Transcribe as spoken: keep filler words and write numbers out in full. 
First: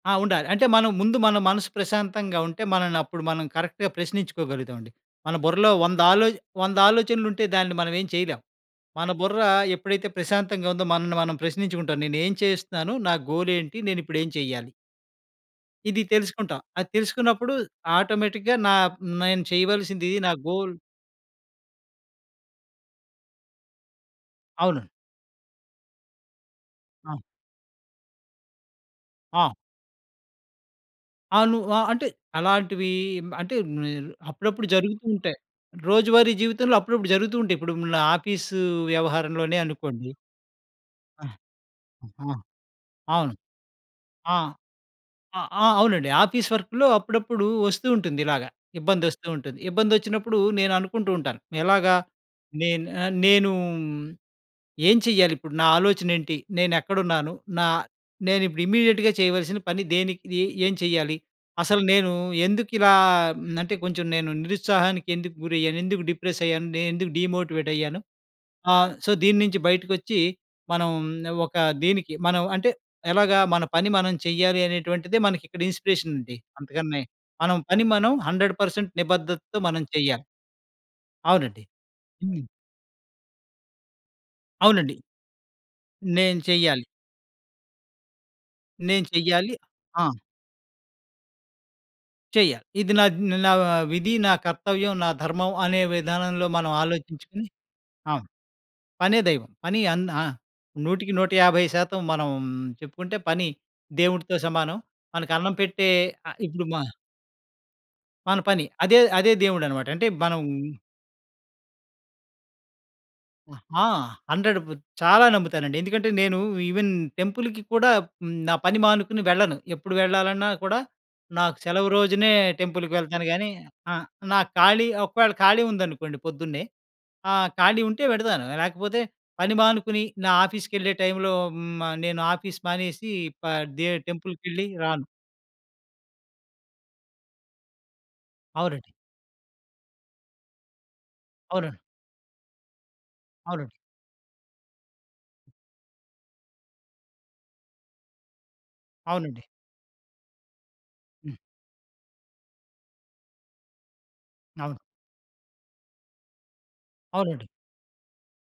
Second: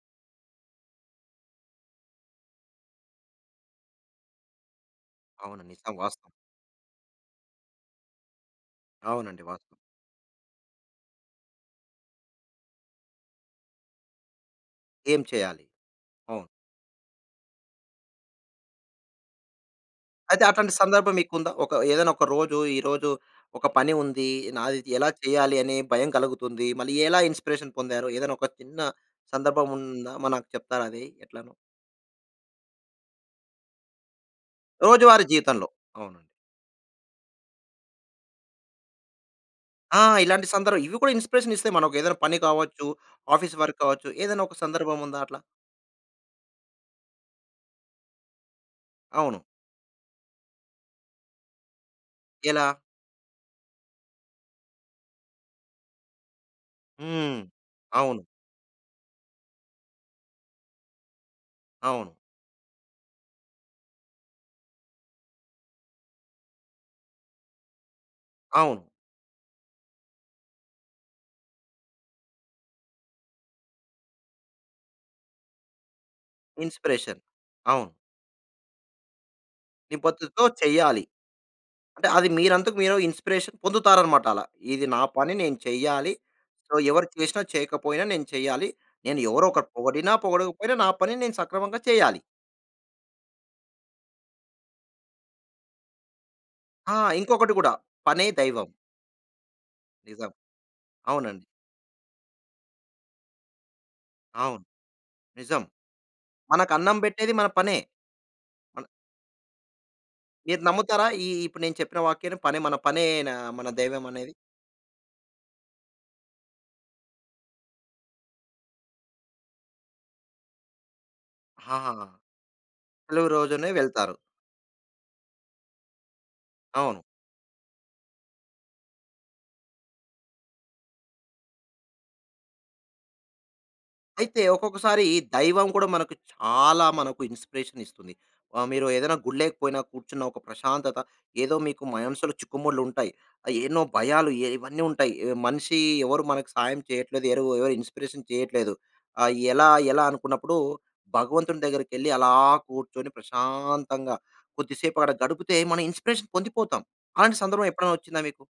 ఆ! ఉండాలి. అంటే మనం ముందు మన మనసు ప్రశాంతంగా ఉంటే, మనల్ని అప్పుడు మనం కరెక్ట్‌గా ప్రశ్నించుకోగలుగుతాం అండి. మన అవును. బుర్రలో నిజంగా వాస్తవం. వందదాలోచ వంద ఆలోచనలుంటే దాన్ని మనం ఏం చేయలేం. మన బుర్ర అవునండి వా ఎప్పుడైతే ప్రశాంతంగా ఉందో, మనల్ని మనం ప్రశ్నించుకుంటాం. నేనేం చేస్తున్నాను? నా గోలేంటి? నేనిప్పుడేం చేయాలి? ఏం చేయాలి? ఇది అవును. తెలుసుకుంటా. అది తెలుసుకున్నప్పుడు ఆటోమేటిక్‌గా నా నేను చేయవలసిందిది. నా అయితే అట్లాంటి గోల్ సందర్భం మీకుందా? ఒక ఏదైనా ఒక రోజు ఈరోజు ఒక పని ఉంది. అవును. నాదిది ఎలా చేయాలి? అని భయం కలుగుతుంది. మళ్ళీ ఆ! ఎలా ఇన్‌స్పిరేషన్ పొందారు. ఏదైనా ఒక చిన్న ఆ! సందర్భం ఉందా? మ నాకు చెప్తారా అది ఎట్లానో? అవును. ఆహ్, అంటే అలాంటివి మ అంటే నేను అప్పుడప్పుడు రోజువారీ జరుగుతుంటాయి. జీవితంలో. అవునండి. రోజువారీ జీవితంలో అప్పుడప్పుడు జరుగుతూ ఉంటాయి. ఇప్పుడు నా ఆఫీసు వ్యవహారంలోనే ఆ! అనుకోండి. ఇలాంటి సందరు ఇవి కూడా అ! ఇన్‌స్పిరేషన్ ఇస్తయి. మనకు ఏదైనా ఆ! పని కావచ్చు, అవును. ఆఫీస్ వర్క్ కావచ్చు. ఆ! ఏదైనా ఒక సందర్భం ఉందా అట్లా? ఆ ఆ! అవునండి ఆఫీస్ వర్క్‌లో అప్పుడప్పుడు వస్తూ ఉంటుంది ఇలాగ. ఇబ్బంది వస్తూ అవును. ఉంటుంది. ఇబ్బందొచ్చినప్పుడు నేననుకుంటూ ఉంటాను. ఎలాగా? ఎలా? నేన్ ఆహ్, నేను ఏం చేయ్యాలిప్పుడు? నా ఆలోచనేంటి? నేనెక్కడున్నాను? హ్మ్. నా అవును. నేనిప్పుడు ఇమీడియేట్‌గా చేయవలసిన పని దేనికి? ఏం చేయాలి? అసలు నేను అవును. ఎందుకు ఇలా మ్ అంటే కొంచెం నేను నిరుత్సాహానికి ఎందుకు గురయ్యాను, ఎందుకు డిప్రెస్ అయ్యాను, నేనెందుకు డీమోటివేట్ అయ్యాను అవును. ఆహ్, సో, దీని నించి బయటకొచ్చి, మనం ఒక దీనికి మనం అంటే ఎలాగా? మన పని మనం చెయ్యాలి అనేటువంటిదే మనకి ఇక్కడ ఇన్‌స్పిరేషనుంది. అంతకన్నే ఇన్‌స్పిరేషన్. మనం పని అవును. మనం హండ్రెడ్ పర్సెంట్ నిబద్దతతో మనం చెయ్యాలి. నిబద్దతతో చెయ్యాలి. అవునండీ. అంటే అది హ్మ్. మీరంతకు మీరు ఇన్‌స్పిరేషన్ పొందుతారన్నమాట అలా. ఇది నా అవునండి. పని నేను చెయ్యాలి. నేను సో, చెయ్యాలి. ఎవరు చేసినా, చేయకపోయినా నేను చెయ్యాలి. నేను నేను ఎవరో చెయ్యాలి. ఒకరు ఆ! పొగడినా పొగడకపోయినా, నా పనిని నేను సక్రమంగా చెయ్యాలి. చెయ్యాలి. ఇది నాద్ నా ఆహ్, విధి, నా కర్తవ్యం, నా ధర్మం అనే విధానంలో మనం ఆ! ఆలోచించుకొని ఇంకొకటి గూడా. పనే అవును. దైవం. పనే దైవం. పని అన్ ఆ! నిజం. నూటికి నూట అవునండి. యాభై శాతం మనం చెప్పుకుంటే పని దేవుడితో అవును. సమానం. మనకి అన్నం నిజం. పెట్టే ఆహ్, ఇప్పుడు మా మనకన్నం పెట్టేది మన పనే. మన పని. అన్ అదే, అదే దేవుడనమాట. అంటే మనం మీరు నమ్ముతారా? ఈ ఇప్పుడు నేను చెప్పిన వాక్యాన్ని? పని మన పనే‌ నా అ! మన ఆ! దైవం అనేది. హండ్రెడు చాలా నమ్ముతానండి. ఎందుకంటే నేను ఈవెన్ టెంపుల్‌కి కూడా, హ్మ్, నా పని మానుకుని వెళ్ళను. ఎప్పుడు వెళ్లాలన్నా కూడా నాకు ఆ! సెలవు రోజునే టెంపుల్‌కి వెళ్తాను సెలవు కానీ, రోజునే ఆహ్, వెళ్తారు. నాకు ఖాళీ ఒకవేళ ఖాళీ ఉందనుకోండి పొద్దున్నే. అవును. ఆ! ఖాళీ ఉంటే వెళతాను. లేకపోతే, పని మానుకుని, నా ఆఫీస్‌కెళ్ళే టైమ్‌లో హ్మ్. ఆహ్, నేను ఆఫీస్ మానేసి పదే అయితే, టెంపుల్‌కెళ్లి ఒక్కొక్కసారి రాను. దైవం కూడా మనకు చాలా మనకు ఇన్‌స్పిరేషనిస్తుంది. ఆ మీరు అవునండి. ఏదైనా గుళ్ళేకి పోయినా కూర్చున్న ఒక ప్రశాంతత ఏదో అవునండి. మీకు మనసులు చిక్కుముడులుంటాయి. ఆహ్, అవునండి. ఎన్నో భయాలు ఎ ఇవన్నీ ఉంటాయి. ఎ మనిషి ఎవరు మనకు సాయం చెయ్యట్లేదు. ఎరవు ఎవరు ఇన్‌స్పిరేషన్ చెయ్యట్లేదు. ఆహ్, అవునండి. ఎలా, ఎలా? అనుకున్నప్పుడు హ్మ్. భగవంతుని దగ్గరికెళ్ళి అలా కూర్చొని, ప్రశాంతంగా అవును. కొద్దిసేపు అక్కడ గడుపుతే మన ఇన్‌స్పిరేషన్ పొందిపోతాం. అలాంటి అవునండి. సందర్భం ఎప్పుడైనా వచ్చిందా మీకు?